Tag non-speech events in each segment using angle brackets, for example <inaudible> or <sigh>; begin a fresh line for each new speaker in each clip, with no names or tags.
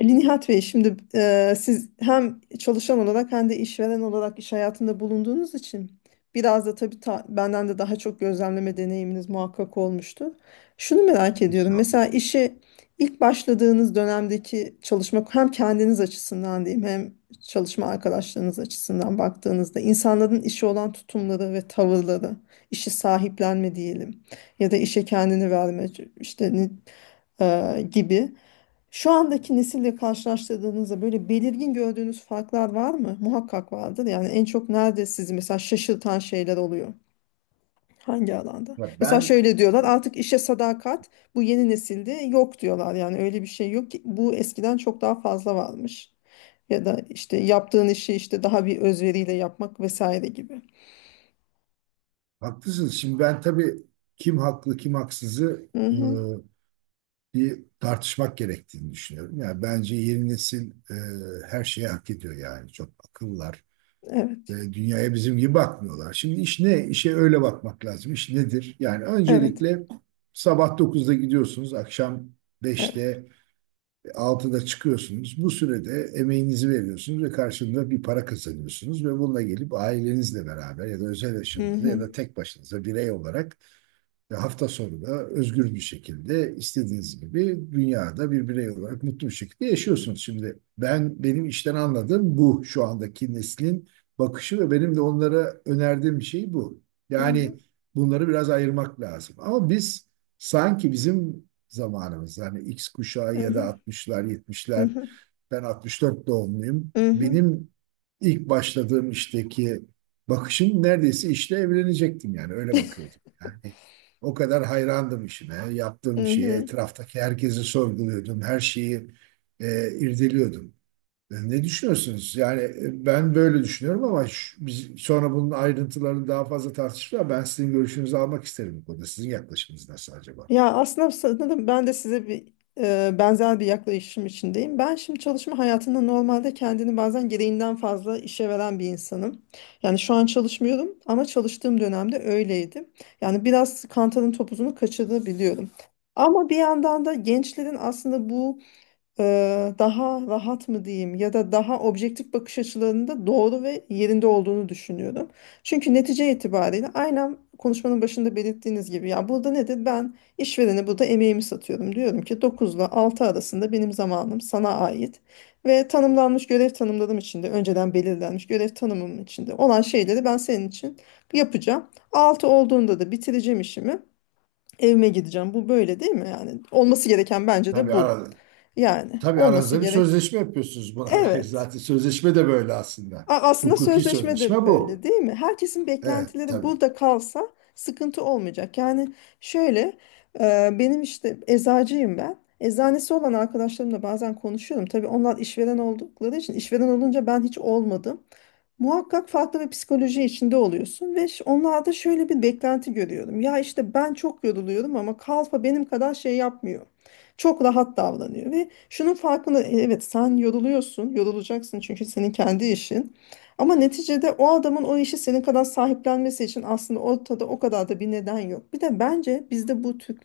Ali Nihat Bey, şimdi siz hem çalışan olarak hem de işveren olarak iş hayatında bulunduğunuz için biraz da tabii benden de daha çok gözlemleme deneyiminiz muhakkak olmuştu. Şunu merak ediyorum. Mesela
Estağfurullah.
işe ilk başladığınız dönemdeki çalışma hem kendiniz açısından diyeyim hem çalışma arkadaşlarınız açısından baktığınızda insanların işe olan tutumları ve tavırları, işi sahiplenme diyelim ya da işe kendini verme işte gibi. Şu andaki nesille karşılaştırdığınızda böyle belirgin gördüğünüz farklar var mı? Muhakkak vardır. Yani en çok nerede sizi mesela şaşırtan şeyler oluyor? Hangi alanda?
Ya
Mesela
ben
şöyle diyorlar, artık işe sadakat bu yeni nesilde yok diyorlar. Yani öyle bir şey yok ki, bu eskiden çok daha fazla varmış. Ya da işte yaptığın işi işte daha bir özveriyle yapmak vesaire gibi.
Haklısınız. Şimdi ben tabii kim haklı kim haksızı
Hı hı.
bir tartışmak gerektiğini düşünüyorum. Yani bence yeni nesil her şeyi hak ediyor yani. Çok akıllılar
Evet.
ve dünyaya bizim gibi bakmıyorlar. Şimdi iş ne? İşe öyle bakmak lazım. İş nedir? Yani
Evet.
öncelikle sabah dokuzda gidiyorsunuz, akşam
Evet.
beşte, altıda çıkıyorsunuz. Bu sürede emeğinizi veriyorsunuz ve karşılığında bir para kazanıyorsunuz ve bununla gelip ailenizle beraber ya da özel
Hı
yaşamınızda ya
hı.
da tek başınıza birey olarak ve hafta sonu da özgür bir şekilde istediğiniz gibi dünyada bir birey olarak mutlu bir şekilde yaşıyorsunuz. Şimdi ben benim işten anladığım bu şu andaki neslin bakışı ve benim de onlara önerdiğim şey bu.
Hı hı.
Yani bunları biraz ayırmak lazım. Ama biz sanki bizim zamanımız yani X kuşağı
Hı
ya da
hı.
60'lar
Hı
70'ler,
hı.
ben 64 doğumluyum.
Hı hı.
Benim ilk başladığım işteki bakışım neredeyse işle evlenecektim yani öyle bakıyordum. Yani o kadar hayrandım işime, yaptığım
Hı
şeye,
hı.
etraftaki herkesi sorguluyordum, her şeyi irdeliyordum. Ne düşünüyorsunuz? Yani ben böyle düşünüyorum ama biz sonra bunun ayrıntılarını daha fazla tartışırız. Ben sizin görüşünüzü almak isterim bu konuda. Sizin yaklaşımınız nasıl acaba?
Ya aslında sanırım ben de size bir benzer bir yaklaşım içindeyim. Ben şimdi çalışma hayatında normalde kendini bazen gereğinden fazla işe veren bir insanım. Yani şu an çalışmıyorum ama çalıştığım dönemde öyleydim. Yani biraz kantarın topuzunu kaçırabiliyorum. Ama bir yandan da gençlerin aslında bu daha rahat mı diyeyim ya da daha objektif bakış açılarında doğru ve yerinde olduğunu düşünüyorum. Çünkü netice itibariyle aynen konuşmanın başında belirttiğiniz gibi, ya burada nedir? Ben işverene burada emeğimi satıyorum. Diyorum ki 9 ile 6 arasında benim zamanım sana ait ve tanımlanmış görev tanımlarım içinde, önceden belirlenmiş görev tanımım içinde olan şeyleri ben senin için yapacağım. 6 olduğunda da bitireceğim işimi. Evime gideceğim. Bu böyle değil mi? Yani olması gereken bence de
Tabii
bu.
ara,
Yani
Tabii
olması
aranızda bir
gerek.
sözleşme yapıyorsunuz buna <laughs> dair
Evet.
zaten. Sözleşme de böyle aslında.
Aslında
Hukuki
sözleşme de
sözleşme
böyle
bu.
değil mi? Herkesin
Evet,
beklentileri
tabii.
burada kalsa sıkıntı olmayacak. Yani şöyle, benim işte, eczacıyım ben. Eczanesi olan arkadaşlarımla bazen konuşuyorum. Tabii onlar işveren oldukları için, işveren olunca ben hiç olmadım. Muhakkak farklı bir psikoloji içinde oluyorsun ve onlarda şöyle bir beklenti görüyorum. Ya işte ben çok yoruluyorum ama kalfa benim kadar şey yapmıyor. Çok rahat davranıyor. Ve şunun farkında, evet sen yoruluyorsun, yorulacaksın çünkü senin kendi işin. Ama neticede o adamın o işi senin kadar sahiplenmesi için aslında ortada o kadar da bir neden yok. Bir de bence bizde bu Türk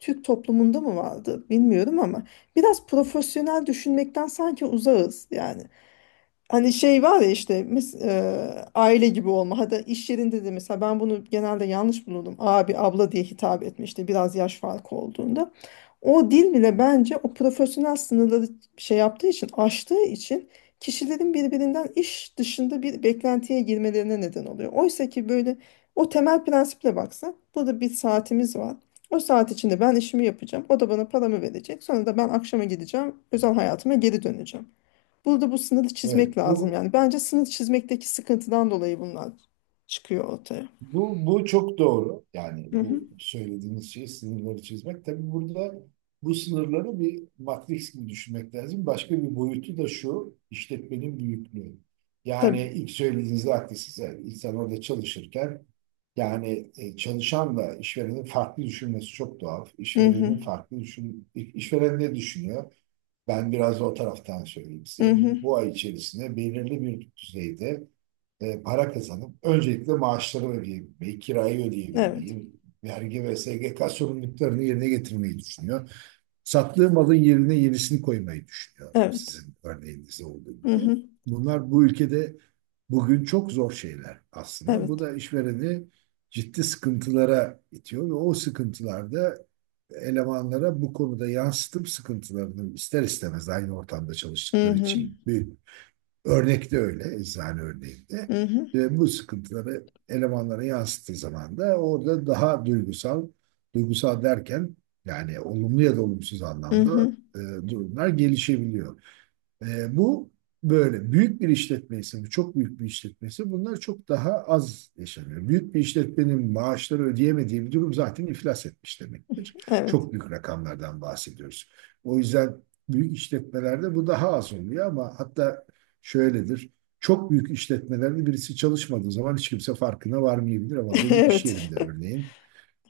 Türk toplumunda mı vardı bilmiyorum ama biraz profesyonel düşünmekten sanki uzağız yani. Hani şey var ya, işte aile gibi olma. Hatta iş yerinde de mesela ben bunu genelde yanlış bulurdum. Abi, abla diye hitap etme işte, biraz yaş farkı olduğunda. O dil bile bence o profesyonel sınırları şey yaptığı için, aştığı için, kişilerin birbirinden iş dışında bir beklentiye girmelerine neden oluyor. Oysa ki böyle o temel prensiple baksa, burada bir saatimiz var. O saat içinde ben işimi yapacağım. O da bana paramı verecek. Sonra da ben akşama gideceğim. Özel hayatıma geri döneceğim. Burada bu sınırı çizmek
Evet,
lazım
bu
yani. Bence sınır çizmekteki sıkıntıdan dolayı bunlar çıkıyor ortaya.
bu çok doğru. Yani
Hı hı.
bu söylediğiniz şey sınırları çizmek. Tabii burada bu sınırları bir matris gibi düşünmek lazım. Başka bir boyutu da şu, işletmenin büyüklüğü. Yani
Tabii.
ilk söylediğinizde haklısınız. Yani İnsan orada çalışırken yani çalışanla işverenin farklı düşünmesi çok doğal.
Hı hı.
İşverenin farklı düşün, işveren ne düşünüyor? Ben biraz da o taraftan söyleyeyim
Hı
size.
hı.
Bu ay içerisinde belirli bir düzeyde para kazanıp öncelikle maaşları ödeyebilmeyi, kirayı
Evet.
ödeyebilmeyi, vergi ve SGK sorumluluklarını yerine getirmeyi düşünüyor. Sattığı malın yerine yenisini koymayı düşünüyor.
Evet.
Sizin örneğinizde olduğu
Hı
gibi.
hı.
Bunlar bu ülkede bugün çok zor şeyler aslında. Bu
Evet.
da işvereni ciddi sıkıntılara itiyor ve o sıkıntılarda elemanlara bu konuda yansıtıp sıkıntılarını ister istemez aynı ortamda
Hı
çalıştıkları
hı.
için büyük. Örnekte öyle, eczane örneğinde.
Hı hı.
Bu sıkıntıları elemanlara yansıttığı zaman da orada daha duygusal, duygusal derken yani olumlu ya da olumsuz
Hı
anlamda
hı.
e, durumlar gelişebiliyor. Bu böyle. Büyük bir işletme ise, bu çok büyük bir işletmesi bunlar çok daha az yaşanıyor. Büyük bir işletmenin maaşları ödeyemediği bir durum zaten iflas etmiş demektir.
Evet.
Çok büyük rakamlardan bahsediyoruz. O yüzden büyük işletmelerde bu daha az oluyor ama hatta şöyledir. Çok büyük işletmelerde birisi çalışmadığı zaman hiç kimse farkına varmayabilir ama
<laughs>
benim iş
Evet.
yerimde örneğin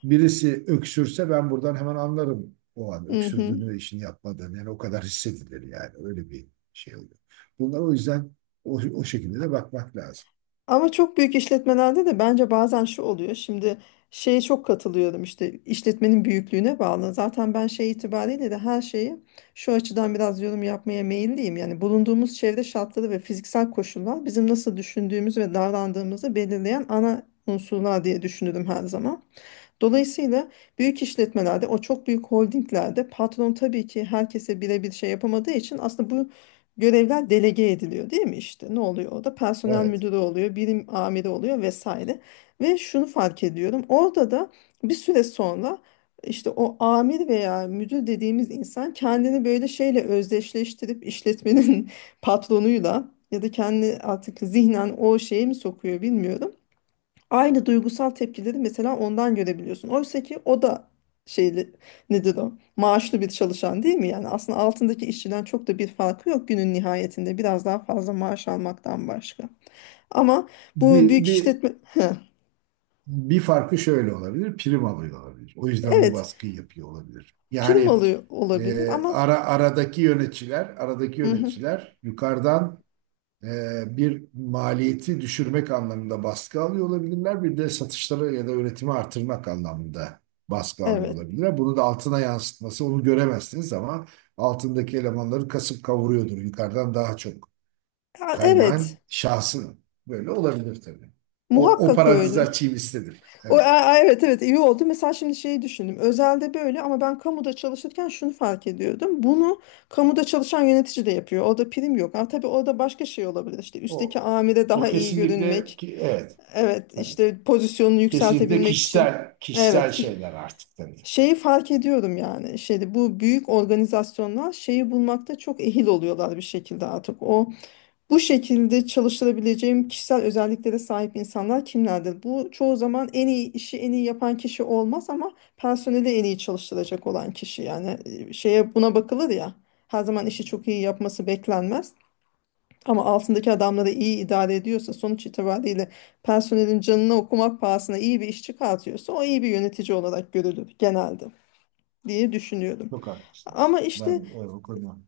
birisi öksürse ben buradan hemen anlarım o an
Hı hı.
öksürdüğünü ve işini yapmadığını. Yani o kadar hissedilir yani öyle bir şey oluyor. Bunlar o yüzden o şekilde de bakmak lazım.
Ama çok büyük işletmelerde de bence bazen şu oluyor. Şimdi şeye çok katılıyorum, işte işletmenin büyüklüğüne bağlı. Zaten ben şey itibariyle de her şeyi şu açıdan biraz yorum yapmaya meyilliyim. Yani bulunduğumuz çevre şartları ve fiziksel koşullar bizim nasıl düşündüğümüz ve davrandığımızı belirleyen ana unsurlar diye düşünürüm her zaman. Dolayısıyla büyük işletmelerde, o çok büyük holdinglerde patron tabii ki herkese birebir şey yapamadığı için aslında bu görevler delege ediliyor değil mi işte? Ne oluyor orada? Personel
Evet.
müdürü oluyor, birim amiri oluyor vesaire. Ve şunu fark ediyorum. Orada da bir süre sonra işte o amir veya müdür dediğimiz insan kendini böyle şeyle özdeşleştirip işletmenin <laughs> patronuyla ya da kendi artık zihnen o şeye mi sokuyor bilmiyorum, aynı duygusal tepkileri mesela ondan görebiliyorsun. Oysa ki o da şeyli, nedir o? Maaşlı bir çalışan değil mi? Yani aslında altındaki işçiden çok da bir farkı yok günün nihayetinde. Biraz daha fazla maaş almaktan başka. Ama bu
Bir,
büyük
bir,
işletme <laughs>
bir farkı şöyle olabilir, prim alıyor olabilir. O yüzden bu
evet,
baskıyı yapıyor olabilir.
prim
Yani
alıyor olabilir ama.
aradaki yöneticiler, aradaki
Hı hı.
yöneticiler yukarıdan, bir maliyeti düşürmek anlamında baskı alıyor olabilirler. Bir de satışları ya da üretimi artırmak anlamında baskı alıyor
Evet.
olabilirler. Bunu da altına yansıtması onu göremezsiniz ama altındaki elemanları kasıp kavuruyordur. Yukarıdan daha çok
Ya,
kaynağın
evet
şahsın böyle olabilir tabii. O
muhakkak
parantezi
öyle.
açayım istedim.
O,
Evet.
evet evet, iyi oldu. Mesela şimdi şeyi düşündüm. Özelde böyle ama ben kamuda çalışırken şunu fark ediyordum. Bunu kamuda çalışan yönetici de yapıyor. Orada prim yok. Ama tabii orada başka şey olabilir. İşte
O,
üstteki amire
o
daha iyi
kesinlikle
görünmek.
ki evet.
Evet,
Tabii.
işte pozisyonunu
Kesinlikle
yükseltebilmek için.
kişisel kişisel
Evet, ki
şeyler artık dedi.
şeyi fark ediyorum yani. Şeyde, bu büyük organizasyonlar şeyi bulmakta çok ehil oluyorlar bir şekilde artık. O bu şekilde çalıştırabileceğim kişisel özelliklere sahip insanlar kimlerdir? Bu çoğu zaman en iyi işi en iyi yapan kişi olmaz ama personeli en iyi çalıştıracak olan kişi. Yani şeye, buna bakılır ya. Her zaman işi çok iyi yapması beklenmez. Ama altındaki adamları iyi idare ediyorsa, sonuç itibariyle personelin canını okumak pahasına iyi bir iş çıkartıyorsa o iyi bir yönetici olarak görülür genelde diye düşünüyorum.
Çok haklısınız.
Ama işte
Ben o konuda.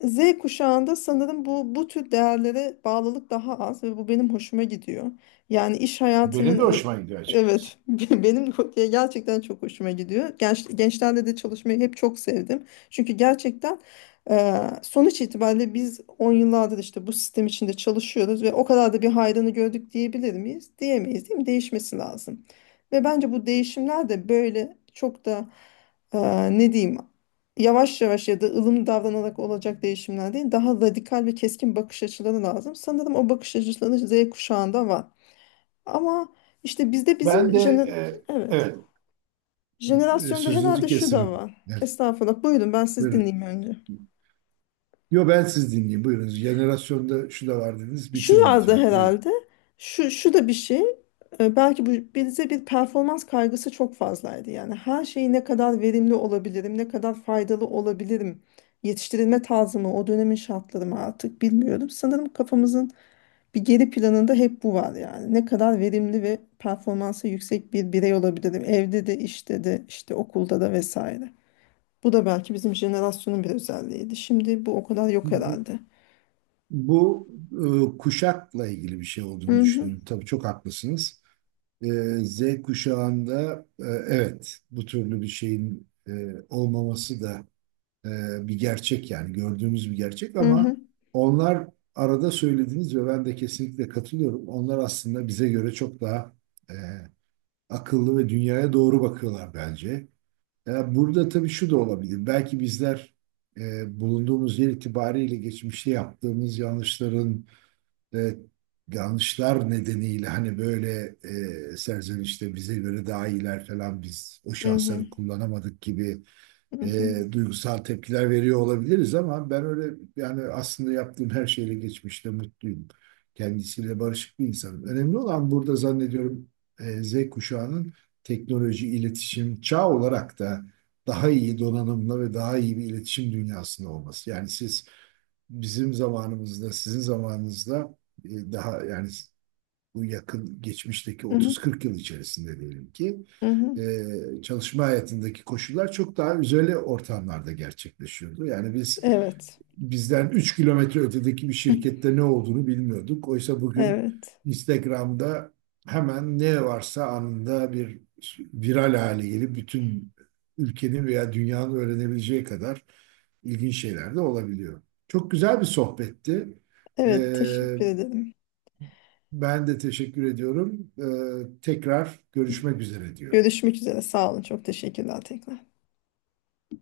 Z kuşağında sanırım bu tür değerlere bağlılık daha az ve bu benim hoşuma gidiyor. Yani iş hayatının
Benim de hoşuma gidiyor açıkçası.
evet, <laughs> benim gerçekten çok hoşuma gidiyor. Gençlerle de çalışmayı hep çok sevdim. Çünkü gerçekten e, sonuç itibariyle biz 10 yıllardır işte bu sistem içinde çalışıyoruz ve o kadar da bir hayrını gördük diyebilir miyiz? Diyemeyiz değil mi? Değişmesi lazım. Ve bence bu değişimler de böyle çok da e, ne diyeyim, yavaş yavaş ya da ılımlı davranarak olacak değişimler değil, daha radikal ve keskin bakış açıları lazım. Sanırım o bakış açıları Z kuşağında var. Ama işte bizde
Ben
bizim
de
evet,
evet
jenerasyonda
sözünüzü
herhalde şu da
kesim.
var.
Evet,
Estağfurullah. Buyurun, ben siz
buyurun.
dinleyeyim önce.
Yo ben siz dinleyeyim. Buyurun. Jenerasyonda şu da var dediniz.
Şu
Bitirin
vardı
lütfen. Buyurun.
herhalde. Şu da bir şey. Belki bu, bize bir performans kaygısı çok fazlaydı. Yani her şeyi ne kadar verimli olabilirim, ne kadar faydalı olabilirim. Yetiştirilme tarzı mı, o dönemin şartları mı artık bilmiyorum. Sanırım kafamızın bir geri planında hep bu var yani. Ne kadar verimli ve performansı yüksek bir birey olabilirim. Evde de, işte de, işte okulda da vesaire. Bu da belki bizim jenerasyonun bir özelliğiydi. Şimdi bu o kadar yok
Bu
herhalde.
bu, Kuşakla ilgili bir şey olduğunu
Hı hı,
düşünüyorum. Tabii çok haklısınız. Ee, Z kuşağında, evet, bu türlü bir şeyin olmaması da e, bir gerçek, yani gördüğümüz bir gerçek,
hı
ama
hı,
onlar arada söylediğiniz ve ben de kesinlikle katılıyorum. Onlar aslında bize göre çok daha e, akıllı ve dünyaya doğru bakıyorlar bence. Burada tabii şu da olabilir. Belki bizler bulunduğumuz yer itibariyle geçmişte yaptığımız yanlışların. Evet, yanlışlar nedeniyle hani böyle serzenişte bize göre daha iyiler falan biz o
hı hı,
şansları kullanamadık gibi
hı hı.
duygusal tepkiler veriyor olabiliriz ama ben öyle yani aslında yaptığım her şeyle geçmişte mutluyum. Kendisiyle barışık bir insanım. Önemli olan burada zannediyorum Z kuşağının teknoloji, iletişim çağ olarak da daha iyi donanımlı ve daha iyi bir iletişim dünyasında olması. Yani siz bizim zamanımızda, sizin zamanınızda daha yani bu yakın geçmişteki
Hı hı,
30-40 yıl içerisinde diyelim ki
hı hı.
çalışma hayatındaki koşullar çok daha özel ortamlarda gerçekleşiyordu. Yani biz
Evet.
bizden 3 km ötedeki bir
<laughs>
şirkette ne olduğunu bilmiyorduk. Oysa bugün
Evet.
Instagram'da hemen ne varsa anında bir viral hale gelip bütün ülkenin veya dünyanın öğrenebileceği kadar ilginç şeyler de olabiliyor. Çok güzel bir sohbetti. Ee,
Evet, teşekkür ederim.
Ben de teşekkür ediyorum. Tekrar görüşmek üzere diyorum.
Görüşmek üzere. Sağ olun. Çok teşekkürler tekrar.